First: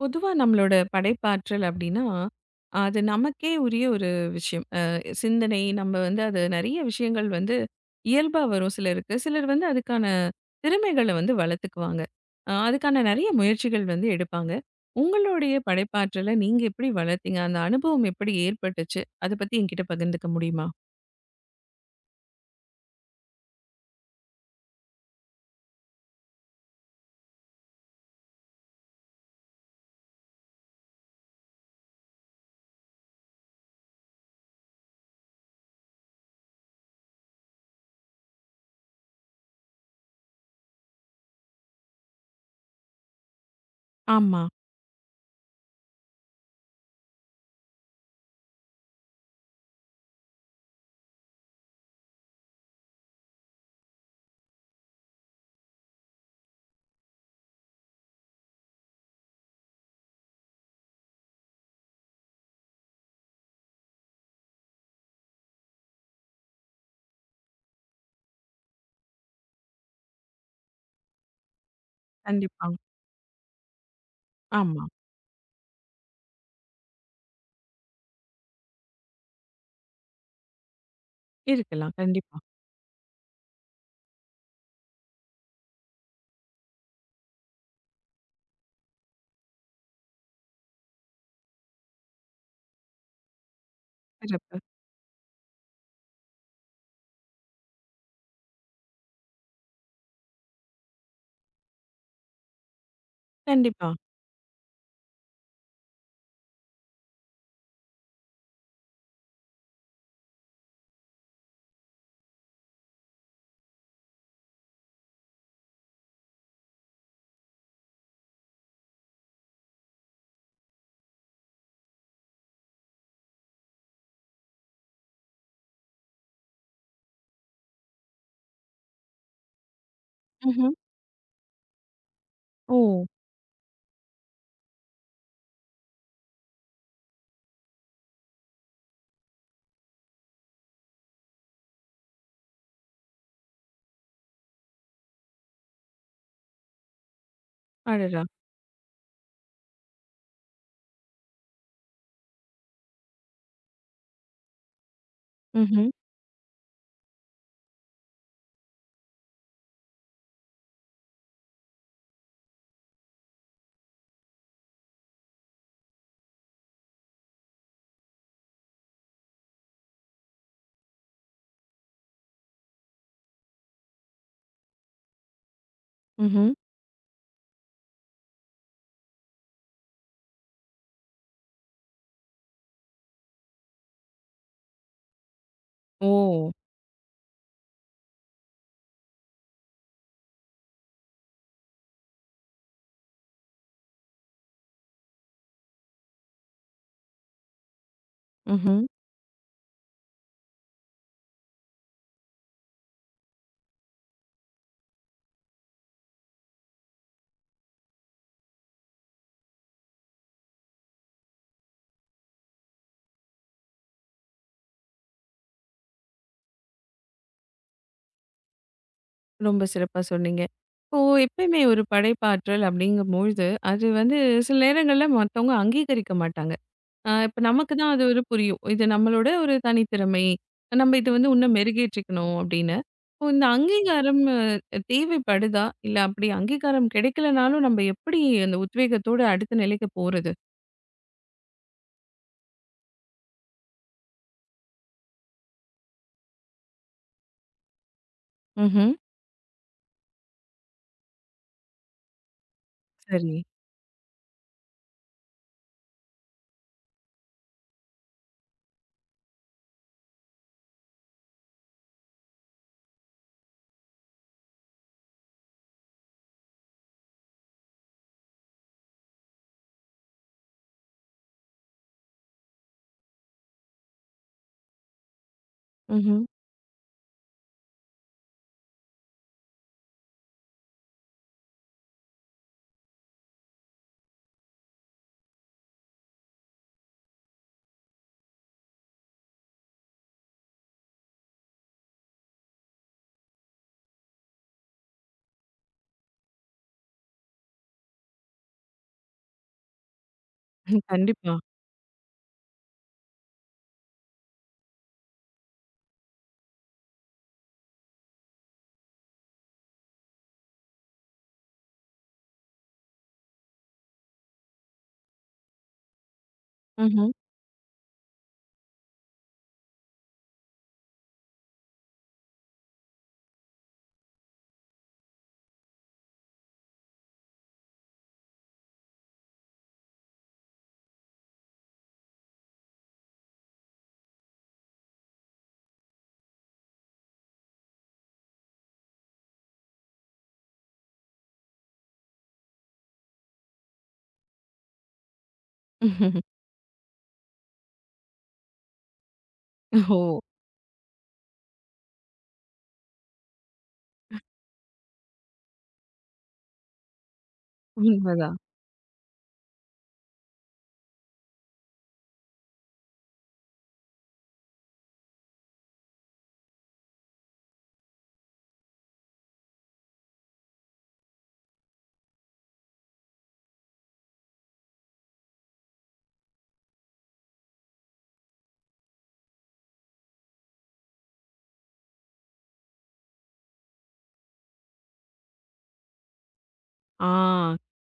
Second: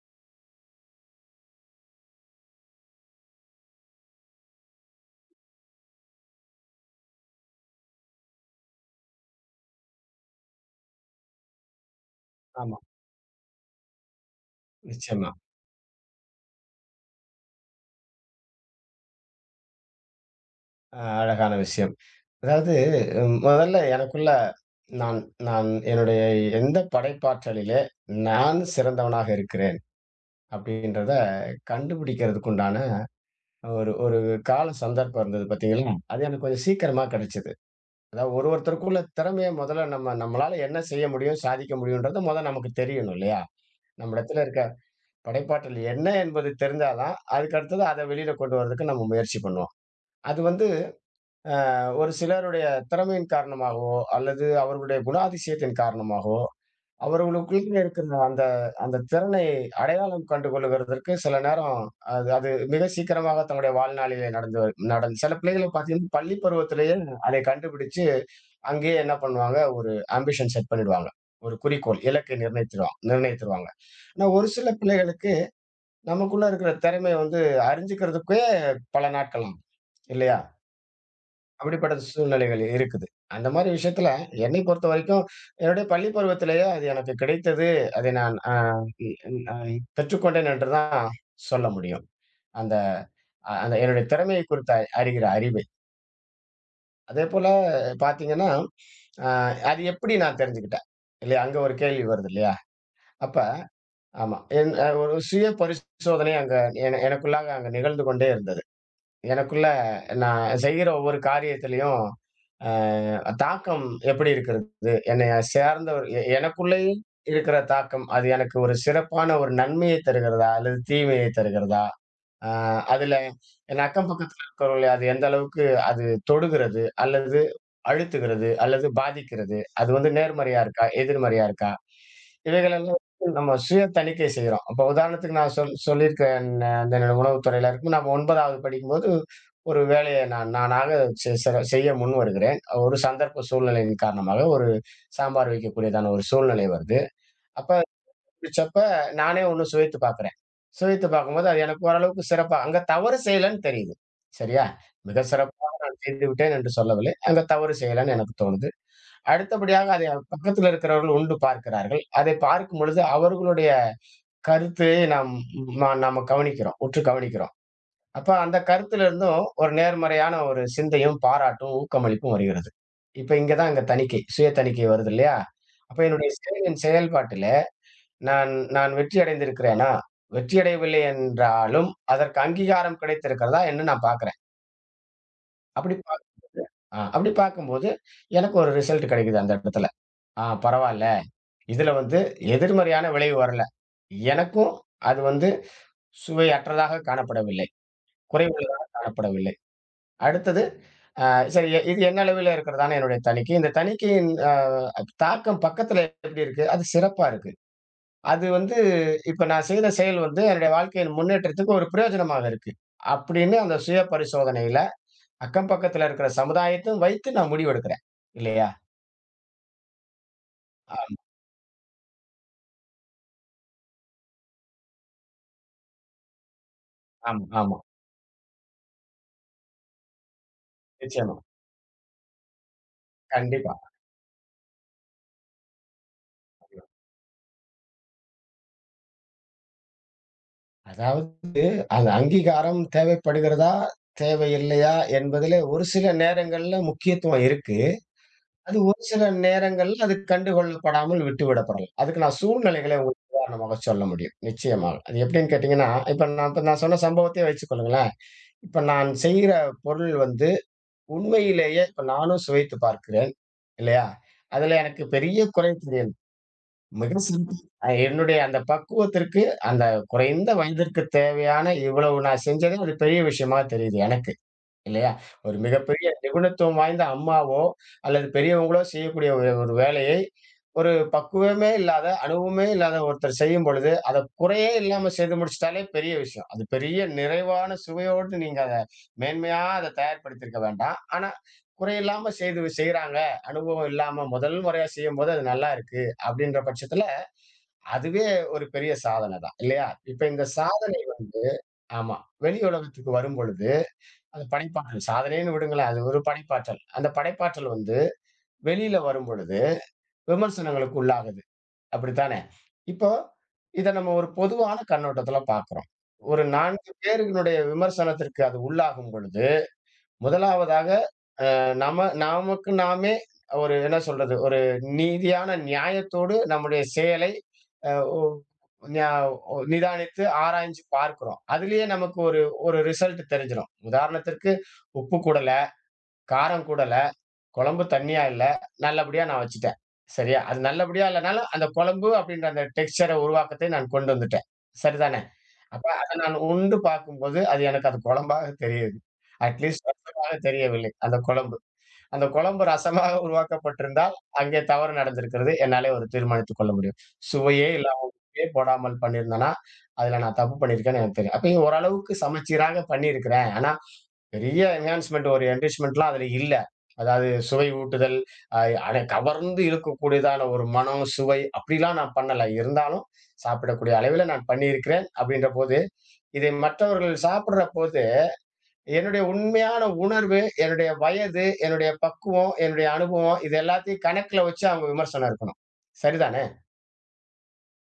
பொதுவா நம்மளோட படைப்பாற்றல் அப்படின்னா, அது நமக்கே உரிய ஒரு விஷயம். சிந்தனை நம்ம வந்து அது நெறைய விஷயங்கள் வந்து இயல்பா வரும் சிலருக்கு. சிலர் வந்து அதுக்கான திறமைகள வந்து வளர்த்துக்குவாங்க. ஆமா. அதுக்கான நெறைய முயற்சிகள் வந்து எடுப்பாங்க. நிச்சயமா. உங்களுடைய படைப்பாற்றல நீங்க எப்படி வளர்த்தீங்க? அந்த அனுபவம் எப்படி ஏற்பட்டுச்சு? அத பத்தி என்கிட்ட பகிர்ந்துக்க முடியுமா? அழகான விஷயம். அதாவது முதல்ல எனக்குள்ள நான் நான் என்னுடைய எந்த படைப்பாற்றலிலே நான் சிறந்தவனாக இருக்கிறேன் அப்படின்றத கண்டுபிடிக்கிறதுக்குண்டான ஒரு ஒரு கால சந்தர்ப்பம் இருந்தது பார்த்தீங்களா? அது எனக்கு கொஞ்சம் சீக்கிரமா கிடைச்சது. அதாவது ஒருத்தருக்குள்ள திறமைய முதல்ல நம்ம நம்மளால என்ன செய்ய முடியும், சாதிக்க முடியும்ன்றது மொத நமக்கு தெரியணும் இல்லையா? ஆமா. நம்மிடத்துல இருக்க படைப்பாற்றல் என்ன என்பது தெரிஞ்சா தான், அதுக்கு அடுத்தது அத வெளியில கொண்டு வர்றதுக்கு நம்ம முயற்சி பண்ணுவோம். அது வந்து ஒரு சிலருடைய திறமையின் காரணமாகவோ, அல்லது அவர்களுடைய குணாதிசயத்தின் காரணமாகவோ, அவர்களுக்குள்ள இருக்கிற அந்த அந்த திறனை அடையாளம் கண்டு கொள்ளுகிறதற்கு சில நேரம் அது அது மிக சீக்கிரமாக தங்களுடைய வாழ்நாளிலே நடந்து நடந்து சில பிள்ளைகள பார்த்தீங்கன்னா, பள்ளி பருவத்திலேயே அதை கண்டுபிடிச்சு, அங்கேயே என்ன பண்ணுவாங்க, ஒரு ஆம்பிஷன் செட் பண்ணிடுவாங்க. ஒரு குறிக்கோள், இலக்கை கண்டிப்பா. நிர்ணயித்துருவாங்க நிர்ணயித்துருவாங்க. ஆனா ஒரு சில ஆமா. பிள்ளைகளுக்கு, நமக்குள்ள இருக்கிற திறமைய வந்து அறிஞ்சுக்கிறதுக்கே பல நாட்கள் ஆகும். இல்லையா? அப்படிப்பட்ட இருக்கலாம். கண்டிப்பா. சூழ்நிலைகள் இருக்குது. அந்த மாரி விஷயத்துல என்னை பொறுத்தவரைக்கும், என்னுடைய பள்ளி பருவத்திலேயே அது எனக்கு கிடைத்தது. அதை நான் அ இ அ பெற்றுக்கொண்டேன் என்று தான் சொல்ல முடியும். அந்த அந்த என்னுடைய திறமையை சிறப்பு. குறித்த அறிகிற அறிவை. அதேபோல பார்த்தீங்கன்னா, அ அது எப்படி நான் தெரிஞ்சுக்கிட்டேன். இல்லையா? அங்க ஒரு கேள்வி வருது இல்லையா? அப்ப கண்டிப்பா. ஆமா. என் ஒரு சுய பரிசோதனை அங்க எனக்குள்ளாக அங்க நிகழ்ந்து கொண்டே இருந்தது. எனக்குள்ள நான் செய்யற ஒவ்வொரு காரியத்திலயும் தாக்கம் எப்படி இருக்கிறது? என்னைய சார்ந்தவர் எனக்குள்ளேயும் இருக்கிற தாக்கம், அது எனக்கு ஒரு சிறப்பான ஒரு நன்மையை தருகிறதா? அல்லது தீமையை தருகிறதா? அ அதுல என் அக்கம் பக்கத்துல இருக்கிறவர்களை அது எந்த அளவுக்கு அது தொடுகிறது, அல்லது அழுத்துகிறது, அல்லது பாதிக்கிறது, அது வந்து நேர்மறையா ம்ஹ்ம். இருக்கா? எதிர்மறையா இருக்கா? இவைகள் ஓ! எல்லாம் நம்ம சுய தணிக்கை செய்றோம். அப்ப உதாரணத்துக்கு நான் சொல்லியிருக்கேன் அந்த உணவுத்துறையில இருக்கும். நான் 9வது படிக்கும்போது ஒரு வேலையை நான் நானாக செ செ செய்ய முன் வருகிறேன். ஒரு சந்தர்ப்ப சூழ்நிலையின் காரணமாக ஒரு சாம்பார் வைக்கக்கூடியதான ஒரு சூழ்நிலை வருது. அப்ப அடடா! பிடிச்சப்ப நானே ஒண்ணு சுவைத்து பார்க்கிறேன். சுவைத்து பார்க்கும்போது, அது எனக்கு ஓரளவுக்கு சிறப்பா அங்க தவறு செய்யலன்னு தெரியுது. சரியா? மிக சிறப்பாக ம்ஹ்ம். நான் செய்து விட்டேன் என்று சொல்லவில்லை. அங்க தவறு செய்யலன்னு எனக்கு தோணுது. அடுத்தபடியாக அதை பக்கத்துல இருக்கிறவர்கள் உண்டு பார்க்கிறார்கள். அதை பார்க்கும்பொழுது அவர்களுடைய கருத்தை நாம் நாம கவனிக்கிறோம். உற்று கவனிக்கிறோம். அப்ப அந்த கருத்துல இருந்தும் ஒரு நேர்மறையான ஒரு சிந்தையும், பாராட்டும், ஊக்கமளிப்பும் வருகிறது. இப்ப இங்க தான் இங்க தணிக்கை. சுய தணிக்கை வருது இல்லையா? அப்ப என்னுடைய ம்ஹ்ம். செயலின் செயல்பாட்டில் நான் நான் வெற்றி அடைந்திருக்கிறேனா? வெற்றி அடையவில்லை என்றாலும், அதற்கு அங்கீகாரம் கிடைத்திருக்கிறதா என்று நான் பார்க்கிறேன். அப்படி பாக் ஓ! அ அப்படி பார்க்கும்போது, எனக்கு ஒரு ரிசல்ட் கிடைக்குது அந்த இடத்துல. ஆ பரவால்ல. இதுல வந்து எதிர்மறையான விளைவு வரல. எனக்கும் அது வந்து சுவையற்றதாக காணப்படவில்லை. ம்ஹ்ம். குறைவுள்ளதாக காணப்படவில்லை. அடுத்தது அ சரி இது என்ன அளவில இருக்கிறதான என்னுடைய தணிக்கை. இந்த தணிக்கையின் தாக்கம் பக்கத்துல எப்படி இருக்கு? அது சிறப்பா இருக்கு. அது வந்து இப்ப நான் செய்த செயல் வந்து என்னுடைய வாழ்க்கையின் முன்னேற்றத்துக்கு ஒரு பிரயோஜனமாக இருக்கு. அப்படின்னு அந்த சுய பரிசோதனையில அக்கம் பக்கத்துல இருக்கிற சமுதாயத்தையும் வைத்து நான் முடிவெடுக்கிறேன். இல்லையா? ரொம்ப சிறப்பா சொன்னீங்க. ஆ இப்போ எப்பயுமே ஒரு படைப்பாற்றல் அப்படிங்கும்பொழுது, அது வந்து சில நேரங்கள்ல மத்தவங்க அங்கீகரிக்க மாட்டாங்க. இப்ப ஆமா, நமக்கு ஆமா. தான் அது ஒரு புரியும். இது நம்மளோட ஒரு தனித்திறமை. நம்ம இத வந்து நிச்சயமா. இன்னும் மெருகேற்றிக்கணும் அப்படின்னு. இப்போ இந்த கண்டிப்பா. அங்கீகாரம் தேவைப்படுதா? இல்ல அப்படி அங்கீகாரம் கிடைக்கலனாலும் நம்ம எப்படி அந்த உத்வேகத்தோட அடுத்த நிலைக்கு போறது? அதாவது அது அங்கீகாரம் தேவைப்படுகிறதா? தேவையில்லையா? என்பதிலே ஒரு சில நேரங்கள்ல முக்கியத்துவம் இருக்கு. அது ம்ஹ்ம். ஒரு சில நேரங்கள்ல அது கண்டுகொள்ளப்படாமல் விட்டுவிடப்படலாம். அதுக்கு நான் சூழ்நிலைகளை உங்களுக்கு சரி. உதாரணமாக சொல்ல முடியும். நிச்சயமாக. அது எப்படின்னு கேட்டீங்கன்னா, இப்ப நான் சொன்ன சம்பவத்தையே வச்சுக்கொள்ளுங்களேன். இப்ப நான் செய்கிற பொருள் வந்து உண்மையிலேயே இப்ப நானும் சுவைத்து பார்க்கிறேன், இல்லையா? அதுல எனக்கு பெரிய குறை தெரியாது. மிக சிம்பிள். என்னுடைய அந்த பக்குவத்திற்கு, அந்த குறைந்த வயதிற்கு தேவையான இவ்வளவு நான் செஞ்சதே ஒரு பெரிய விஷயமா தெரியுது எனக்கு. இல்லையா? ஒரு மிகப்பெரிய ம்ஹ்ம். நிபுணத்துவம் வாய்ந்த அம்மாவோ, அல்லது பெரியவங்களோ செய்யக்கூடிய ஒரு ஒரு வேலையை, ஒரு பக்குவமே இல்லாத, அனுபவமே இல்லாத ஒருத்தர் செய்யும் பொழுது, அத குறையே இல்லாம செய்து முடிச்சுட்டாலே பெரிய விஷயம். அது பெரிய நிறைவான சுவையோடு நீங்க அத மேன்மையா அத தயார்படுத்தியிருக்க வேண்டாம். ஆனா, குறையில்லாம செய்து செய்றாங்க. அனுபவம் இல்லாம முதல் முறையா செய்யும்போது அது நல்லாயிருக்கு. அப்படின்ற பட்சத்துல, அதுவே ஒரு பெரிய சாதனை தான். இல்லையா? இப்ப இந்த சாதனை கண்டிப்பா. வந்து ஆமா. வெளி உலகத்துக்கு வரும்பொழுது அது படைப்பாற்றல். சாதனைன்னு விடுங்களேன். அது ஒரு படைப்பாற்றல். அந்த படைப்பாற்றல் வந்து வெளியில வரும்பொழுது விமர்சனங்களுக்கு உள்ளாகுது. அப்படித்தானே? இப்போ இத நம்ம ஒரு பொதுவான கண்ணோட்டத்துல பார்க்கிறோம். ஒரு 4 ம்ஹ்ம். பேரினுடைய விமர்சனத்திற்கு அது உள்ளாகும் பொழுது, முதலாவதாக நம்ம நமக்கு நாமே ஒரு என்ன சொல்றது? ஒரு நீதியான நியாயத்தோடு நம்முடைய செயலை அ ஒ நியா ஒ நிதானித்து ஆராய்ஞ்சு பார்க்கிறோம். அதிலேயே நமக்கு ஒரு ஒரு ரிசல்ட் தெரிஞ்சிரும். உதாரணத்திற்கு உப்பு கூடல, காரம் கூடல. குழம்பு தண்ணியா இல்ல. நல்லபடியா நான் வச்சுட்டேன். சரியா? அது நல்லபடியா இல்லனாலும், அந்த குழம்பு அப்படின்ற அந்த டெக்ஸ்சர உருவாக்கத்தை நான் கொண்டு வந்துட்டேன். சரிதானே? அப்ப அத நான் உண்டு பார்க்கும்போது, அது எனக்கு அது குழம்பாக தெரியுது. அட்லீஸ்ட் ஓ! ரசமாக தெரியவில்லை. அந்த குழம்பு. அந்த குழம்பு ரசமாக உருவாக்கப்பட்டிருந்தால், அங்கே தவறு நடந்திருக்கிறது. என்னாலே ஒரு தீர்மானித்துக் கொள்ள முடியும். சுவையே இல்லாம உண்மதான். உப்பே போடாமல் பண்ணியிருந்தேன்னா, அதுல நான் தப்பு பண்ணியிருக்கேன்னு எனக்கு தெரியும். அப்ப இங்க ஓரளவுக்கு சமச்சீராக பண்ணியிருக்கிறேன். ஆனா பெரிய என்ஹான்ஸ்மென்ட் ஒரு என்ரிச்மென்ட்லாம் அதுல இல்ல. அதாவது சுவை ஊட்டுதல், அ அட கவர்ந்து இழுக்கக்கூடியதான ஒரு மனம், சுவை அப்படிலாம் நான் பண்ணல. இருந்தாலும் சாப்பிடக்கூடிய அளவில நான் பண்ணியிருக்கிறேன். அப்படின்ற போது, இதை மற்றவர்கள் சாப்பிடுற போது, என்னுடைய உண்மையான உணர்வு, என்னுடைய வயது, என்னுடைய பக்குவம், என்னுடைய அனுபவம் இது எல்லாத்தையும் கணக்குல வச்சு அவங்க விமர்சனம் இருக்கணும். சரிதானே? ஆ.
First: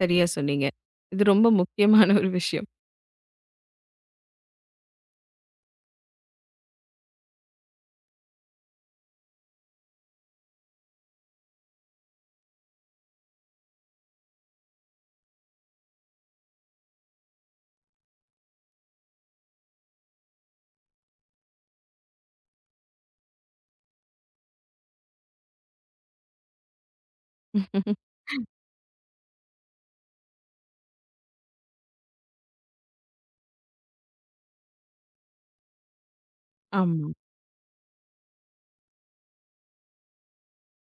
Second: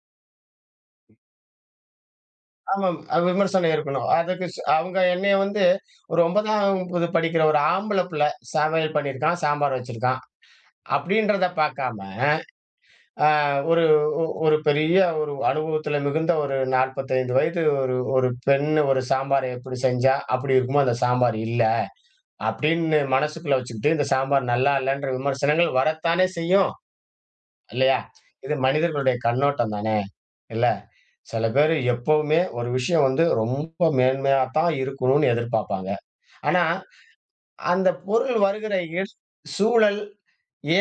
சரியா சொன்னீங்க. இது ரொம்ப முக்கியமான ஒரு விஷயம். ஆமாம். அது விமர்சனம் இருக்கணும். அதுக்கு அவங்க என்னைய வந்து ஒரு 9ஆம் வகுப்பு படிக்கிற ஒரு ஆம்பள புள்ள சமையல் பண்ணியிருக்கான், சாம்பார் வச்சிருக்கான். அப்படின்றத பார்க்காம, அ ஒரு ஒரு பெரிய ஒரு அனுபவத்துல மிகுந்த ஒரு 45 வயது ஒரு ஒரு பெண் ஒரு சாம்பார எப்படி செஞ்சா, அப்படி இருக்குமோ அந்த சாம்பார் இல்ல. அப்படின்னு மனசுக்குள்ள வச்சுக்கிட்டு, இந்த சாம்பார் நல்லா இல்லன்ற விமர்சனங்கள் வரத்தானே செய்யும். இல்லையா? இது மனிதர்களுடைய கண்ணோட்டம் தானே! இல்ல. சில பேரு எப்பவுமே ஒரு விஷயம் வந்து ரொம்ப மேன்மையா தான் இருக்கணும்னு எதிர்பார்ப்பாங்க. ஆனா, ஆமா. அந்த பொருள் வருகிற இட சூழல்,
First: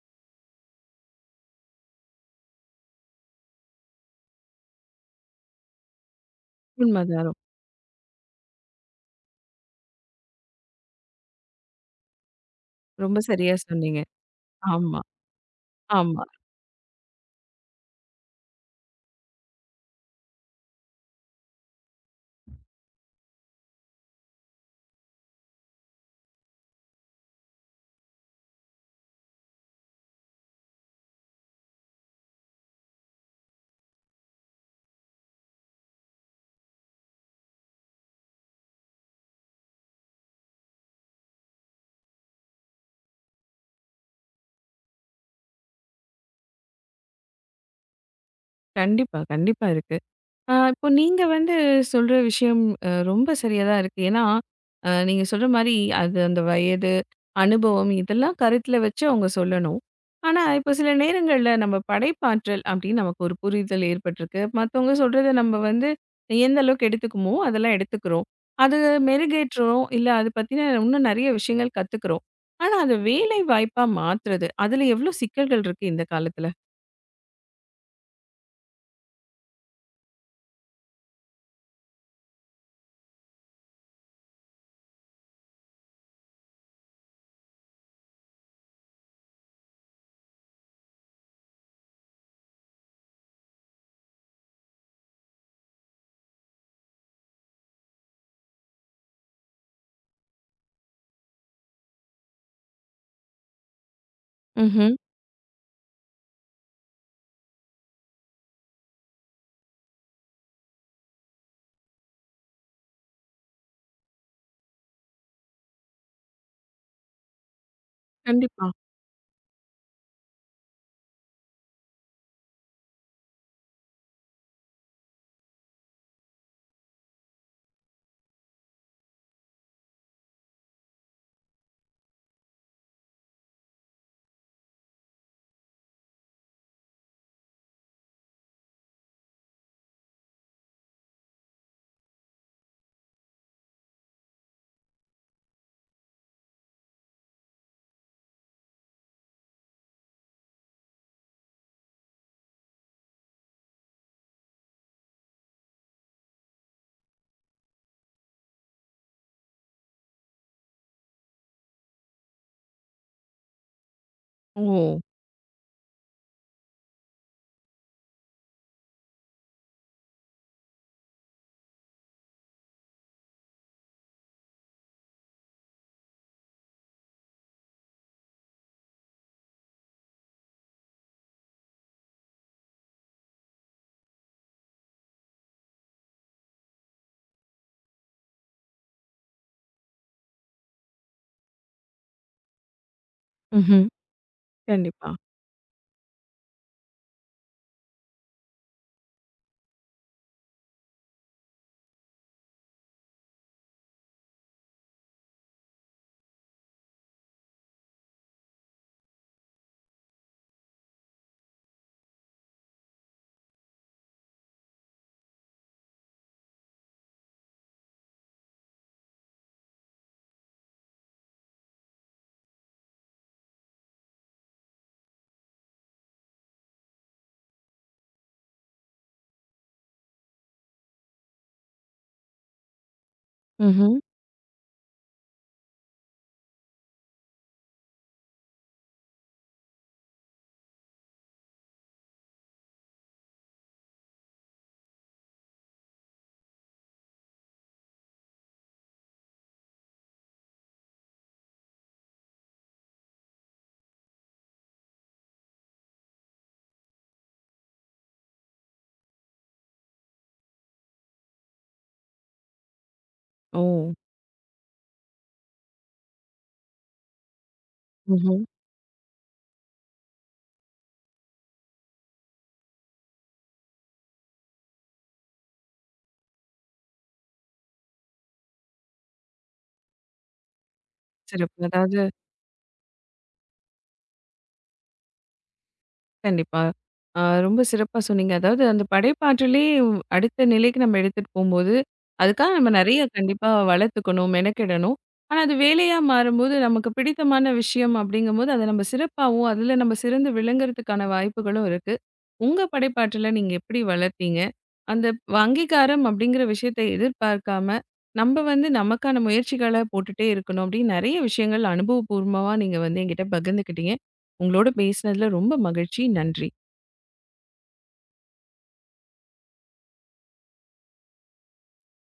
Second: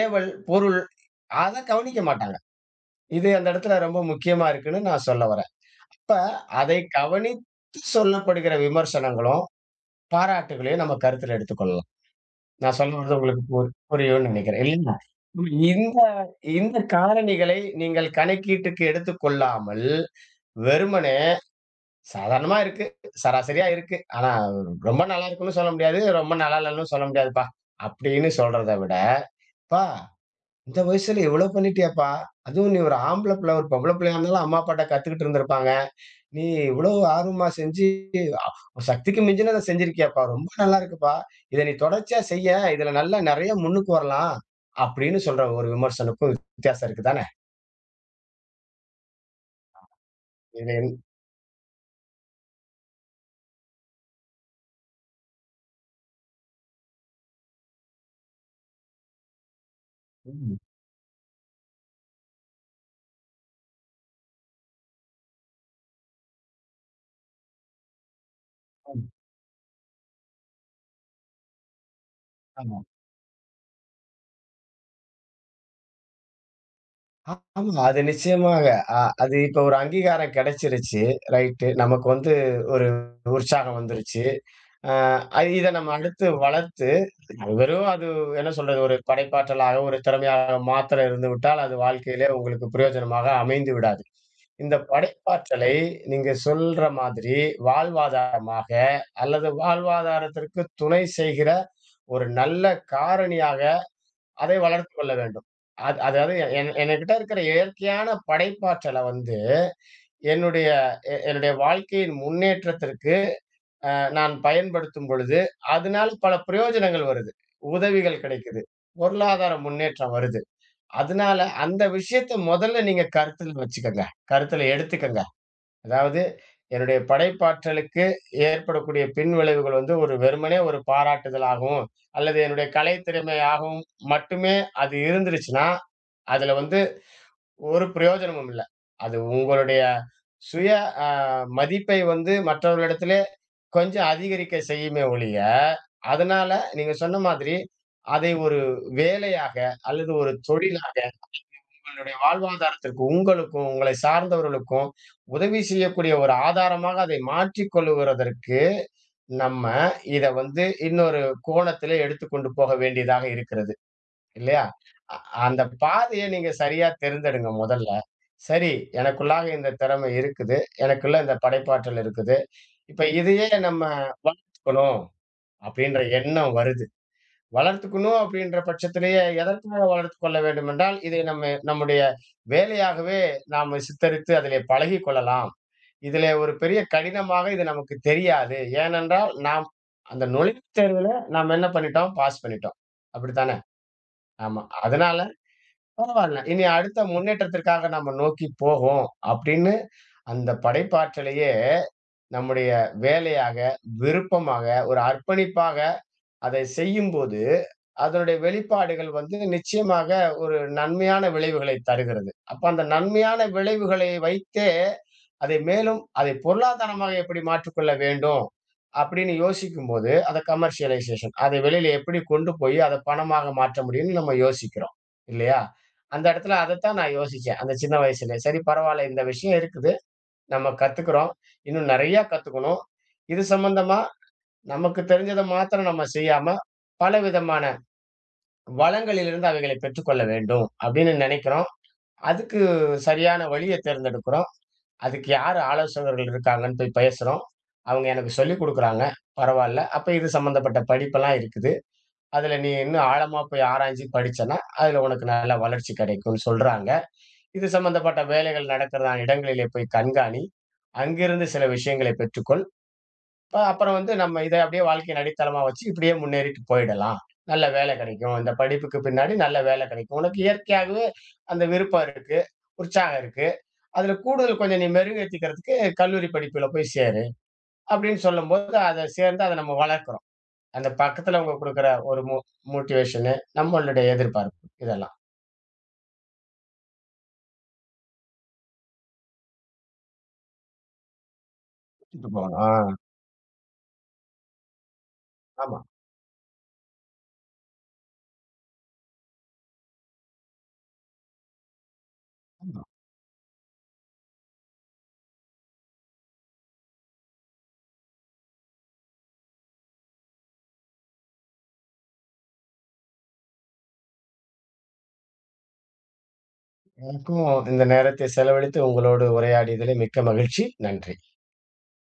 ஏவல், பொருள் அத கவனிக்க மாட்டாங்க. இது அந்த இடத்துல ரொம்ப முக்கியமா இருக்குன்னு நான் சொல்ல வரேன். இப்ப அதை உண்மதான். கவனித்து சொல்லப்படுகிற விமர்சனங்களும், பாராட்டுகளையும் நம்ம கருத்துல எடுத்துக்கொள்ளலாம். நான் சொல்ல வர்றது ரொம்ப உங்களுக்கு சரியா சொன்னீங்க. புரியும்னு நினைக்கிறேன். இல்லைங்களா? ஆமா, இந்த ஆமா. இந்த காரணிகளை நீங்கள் கணக்கீட்டுக்கு எடுத்துக்கொள்ளாமல், வெறுமனே சாதாரணமா இருக்கு, சராசரியா இருக்கு. ஆனா ரொம்ப நல்லா இருக்குன்னு சொல்ல முடியாது, ரொம்ப நல்லா இல்லன்னு சொல்ல முடியாதுப்பா. அப்படின்னு சொல்றத விட, "அப்பா இந்த வயசுல இவ்வளோ பண்ணிட்டியேப்பா! அதுவும் நீ ஒரு ஆம்பள பிள்ளை, ஒரு பொம்பள பிள்ளையா இருந்தாலும் அம்மா, அப்பாட்ட கத்துக்கிட்டு இருந்திருப்பாங்க." நீ இவ்வளவு ஆர்வமா செஞ்சு, சக்திக்கு மிஞ்சினத செஞ்சிருக்கியேப்பா! ரொம்ப நல்லா இருக்குப்பா. இத நீ தொடர்ச்சியா செய்ய, இதுல நல்லா நெறைய முன்னுக்கு வரலாம். அப்படின்னு சொல்ற ஒரு விமர்சனக்கும் வித்தியாசம் இருக்கு தானே! கண்டிப்பா, கண்டிப்பா இருக்கு. ஆ, இது இப்போ என் நீங்க வந்து சொல்ற விஷயம் ரொம்ப சரியா தான் இருக்கு. ஏன்னா, நீங்க சொல்ற மாரி அது அந்த வயது, அனுபவம் இதெல்லாம் கருத்துல வச்சு அவங்க சொல்லணும். ஆனா, ம். இப்போ சில நேரங்கள்ல நம்ம படைப்பாற்றல் அப்படின்னு நமக்கு ஒரு புரிதல் ஏற்பட்டிருக்கு. மத்தவங்க சொல்றத நம்ம வந்து எந்த அளவுக்கு எடுத்துக்குமோ அதெல்லாம் எடுத்துக்கிறோம். அது ம். மெருகேற்றுறோம், இல்ல அது பத்தின இன்னும் நிறைய விஷயங்கள் கத்துக்கிறோம். ஆனா, ஆமா. அது வேலை வாய்ப்பா மாத்துறது அதுல எவ்வளோ சிக்கல்கள் இருக்கு இந்த காலத்துல? ஆமா. அது நிச்சயமாக. அ அது இப்ப ஒரு அங்கீகாரம் கிடைச்சிருச்சு. ரைட்டு. நமக்கு வந்து ஒரு உற்சாகம் வந்துருச்சு. இத நம்ம அடுத்து வளர்த்து அது வெறும் அது என்ன சொல்றது? ஒரு படைப்பாற்றலாக, ஒரு திறமையாக மாத்திரம் இருந்து விட்டால், அது வாழ்க்கையிலே உங்களுக்கு பிரயோஜனமாக அமைந்து விடாது. இந்த படைப்பாற்றலை நீங்க சொல்ற மாதிரி வாழ்வாதாரமாக அல்லது வாழ்வாதாரத்திற்கு துணை செய்கிற ஒரு நல்ல காரணியாக அதை ம்ஹ்ம். வளர்த்துக் கொள்ள வேண்டும். அதாவது என்கிட்ட இருக்கிற இயற்கையான படைப்பாற்றல வந்து, என்னுடைய என்னுடைய வாழ்க்கையின் முன்னேற்றத்திற்கு நான் பயன்படுத்தும் பொழுது, அதனால பல பிரயோஜனங்கள் வருது. உதவிகள் கிடைக்குது. கண்டிப்பா. பொருளாதார முன்னேற்றம் வருது. அதனால அந்த விஷயத்த முதல்ல நீங்க கருத்துல வச்சுக்கங்க. கருத்துல எடுத்துக்கங்க. அதாவது என்னுடைய படைப்பாற்றலுக்கு ஏற்படக்கூடிய பின்விளைவுகள் வந்து ஒரு வெறுமனே ஒரு பாராட்டுதலாகவும், அல்லது என்னுடைய கலைத் திறமையாகவும் மட்டுமே அது இருந்துருச்சுன்னா, அதுல வந்து ஒரு பிரயோஜனமும் இல்ல. அது உங்களுடைய சுய அ மதிப்பை வந்து மற்றவர்களிடத்திலே கொஞ்சம் அதிகரிக்க செய்யுமே ஒழிய, அதனால நீங்க சொன்ன மாதிரி, அதை ஒரு வேலையாக அல்லது ஒரு தொழிலாக உங்களுடைய வாழ்வாதாரத்திற்கு உங்களுக்கும், உங்களை சார்ந்தவர்களுக்கும் உதவி செய்யக்கூடிய ஒரு ஆதாரமாக அதை மாற்றிக் கொள்ளுகிறதற்கு, நம்ம இத வந்து இன்னொரு கோணத்திலே எடுத்துக்கொண்டு போக வேண்டியதாக இருக்கிறது. இல்லையா? ஓ! அ அந்த பாதைய நீங்க சரியா தேர்ந்தெடுங்க முதல்ல. சரி, எனக்குள்ளாக இந்த திறமை இருக்குது. எனக்குள்ள இந்த படைப்பாற்றல் இருக்குது. இப்ப இதையே நம்ம வளர்த்துக்கணும். அப்படின்ற எண்ணம் வருது. வளர்த்துக்கணும் அப்படின்ற பட்சத்திலேயே எதற்காக வளர்த்துக் கொள்ள வேண்டும் என்றால், இதை நம்ம நம்முடைய வேலையாகவே நாம சித்தரித்து அதிலே பழகிக் கொள்ளலாம். இதிலே ஒரு பெரிய கடினமாக இது நமக்கு தெரியாது. ஏனென்றால், நாம் அந்த நுழைவுத் தேர்வில நாம் என்ன பண்ணிட்டோம்? பாஸ் பண்ணிட்டோம். அப்படித்தானே? ம்ஹ்ம். ஆமா. கண்டிப்பா. அதனால பரவால்ல. இனி அடுத்த முன்னேற்றத்திற்காக நம்ம நோக்கி போவோம் அப்படின்னு அந்த படைப்பாற்றலையே நம்முடைய வேலையாக, விருப்பமாக, ஒரு அர்ப்பணிப்பாக அதை செய்யும்போது அதனுடைய வெளிப்பாடுகள் வந்து நிச்சயமாக ஒரு நன்மையான விளைவுகளை தருகிறது. அப்ப அந்த நன்மையான விளைவுகளை வைத்தே, அதை மேலும் அதை பொருளாதாரமாக எப்படி மாற்றிக்கொள்ள வேண்டும்? அப்படின்னு யோசிக்கும்போது, அத கமர்ஷியலைசேஷன் அதை வெளியில எப்படி கொண்டு போய் அத பணமாக மாற்ற முடியும்னு நம்ம யோசிக்கிறோம். இல்லையா? அந்த இடத்துல அதத்தான் நான் யோசிச்சேன். அந்த சின்ன வயசுல. சரி பரவால்ல இந்த விஷயம் இருக்குது. நம்ம கத்துக்கிறோம். இன்னும் நெறையா கத்துக்கணும். இது ம்ஹ்ம். சம்பந்தமா நமக்கு தெரிஞ்சத மாத்திரம் நம்ம செய்யாம, பலவிதமான வளங்களிலிருந்து அவைகளை பெற்றுக்கொள்ள வேண்டும் அப்படின்னு நினைக்கிறோம். அதுக்கு சரியான வழிய தேர்ந்தெடுக்கிறோம். அதுக்கு யாரு ஆலோசகர்கள் இருக்காங்கன்னு போய் பேசுறோம். அவங்க எனக்கு சொல்லிக் குடுக்குறாங்க. பரவால்ல. அப்ப இது சம்பந்தப்பட்ட படிப்பெல்லாம் இருக்குது. அதுல நீ இன்னும் ஆழமா போய் ஆராய்ஞ்சு படிச்சன்னா, அதுல உனக்கு நல்ல வளர்ச்சி கிடைக்கும்னு சொல்றாங்க. இது சம்பந்தப்பட்ட வேலைகள் நடக்கிறதான இடங்களிலே போய் கண்காணி, அங்கிருந்து சில விஷயங்களை பெற்றுக்கொள். ஓ! அப்புறம் வந்து நம்ம இத அப்படியே வாழ்க்கை அடித்தளமா வச்சு இப்படியே முன்னேறிட்டு போயிடலாம். நல்ல வேலை கிடைக்கும். ம்ஹ்ம். இந்த படிப்புக்கு பின்னாடி நல்ல வேலை கிடைக்கும். உனக்கு இயற்கையாகவே அந்த விருப்பம் இருக்கு. உற்சாகம் இருக்கு. அதுல கூடுதல் கொஞ்சம் நீ மெருகேத்திக்கிறதுக்கு கல்லூரி படிப்புல போய் சேரு. அப்படின்னு சொல்லும்போது அத சேர்ந்து அத நம்ம வளர்க்கிறோம். அந்த பக்கத்துல அவங்க சிறப்பு. குடுக்குற அதாவது, ஒரு மோ மோட்டிவேஷனு, நம்மளுடைய எதிர்பார்ப்பு இதெல்லாம். கண்டிப்பா. ஆ, ரொம்ப சிறப்பா சொன்னீங்க. அதாவது அந்த படைப்பாற்றலே அடுத்த நிலைக்கு நம்ம எடுத்துட்டு போம்போது, விட்டு அதுக்காக போகணும். ஆ. நம்ம நெறைய கண்டிப்பா வளர்த்துக்கணும், மெனக்கெடணும். ஆனா அது ஆமா, வேலையா மாறும்போது, நமக்கு பிடித்தமான விஷயம் அப்படிங்கும்போது, அத நம்ம சிறப்பாவும், அதுல நம்ம சிறந்து விளங்குறதுக்கான வாய்ப்புகளும் இருக்கு. உங்க ஆமா. படைப்பாற்றல நீங்க எப்படி வளர்த்தீங்க? அந்த அங்கீகாரம் அப்படிங்கிற விஷயத்த எதிர்பார்க்காம, நம்ப வந்து நமக்கான முயற்சிகள போட்டுட்டே இருக்கணும் அப்படின்னு நெறைய விஷயங்கள் அனுபவபூர்வமா நீங்க வந்து என்கிட்ட பகிர்ந்துக்கிட்டீங்க. உங்களோட பேசினதுல ரொம்ப மகிழ்ச்சி. நன்றி. எனக்கும் இந்த நேரத்தை செலவழித்து உங்களோடு உரையாடியதிலே மிக்க மகிழ்ச்சி. நன்றி.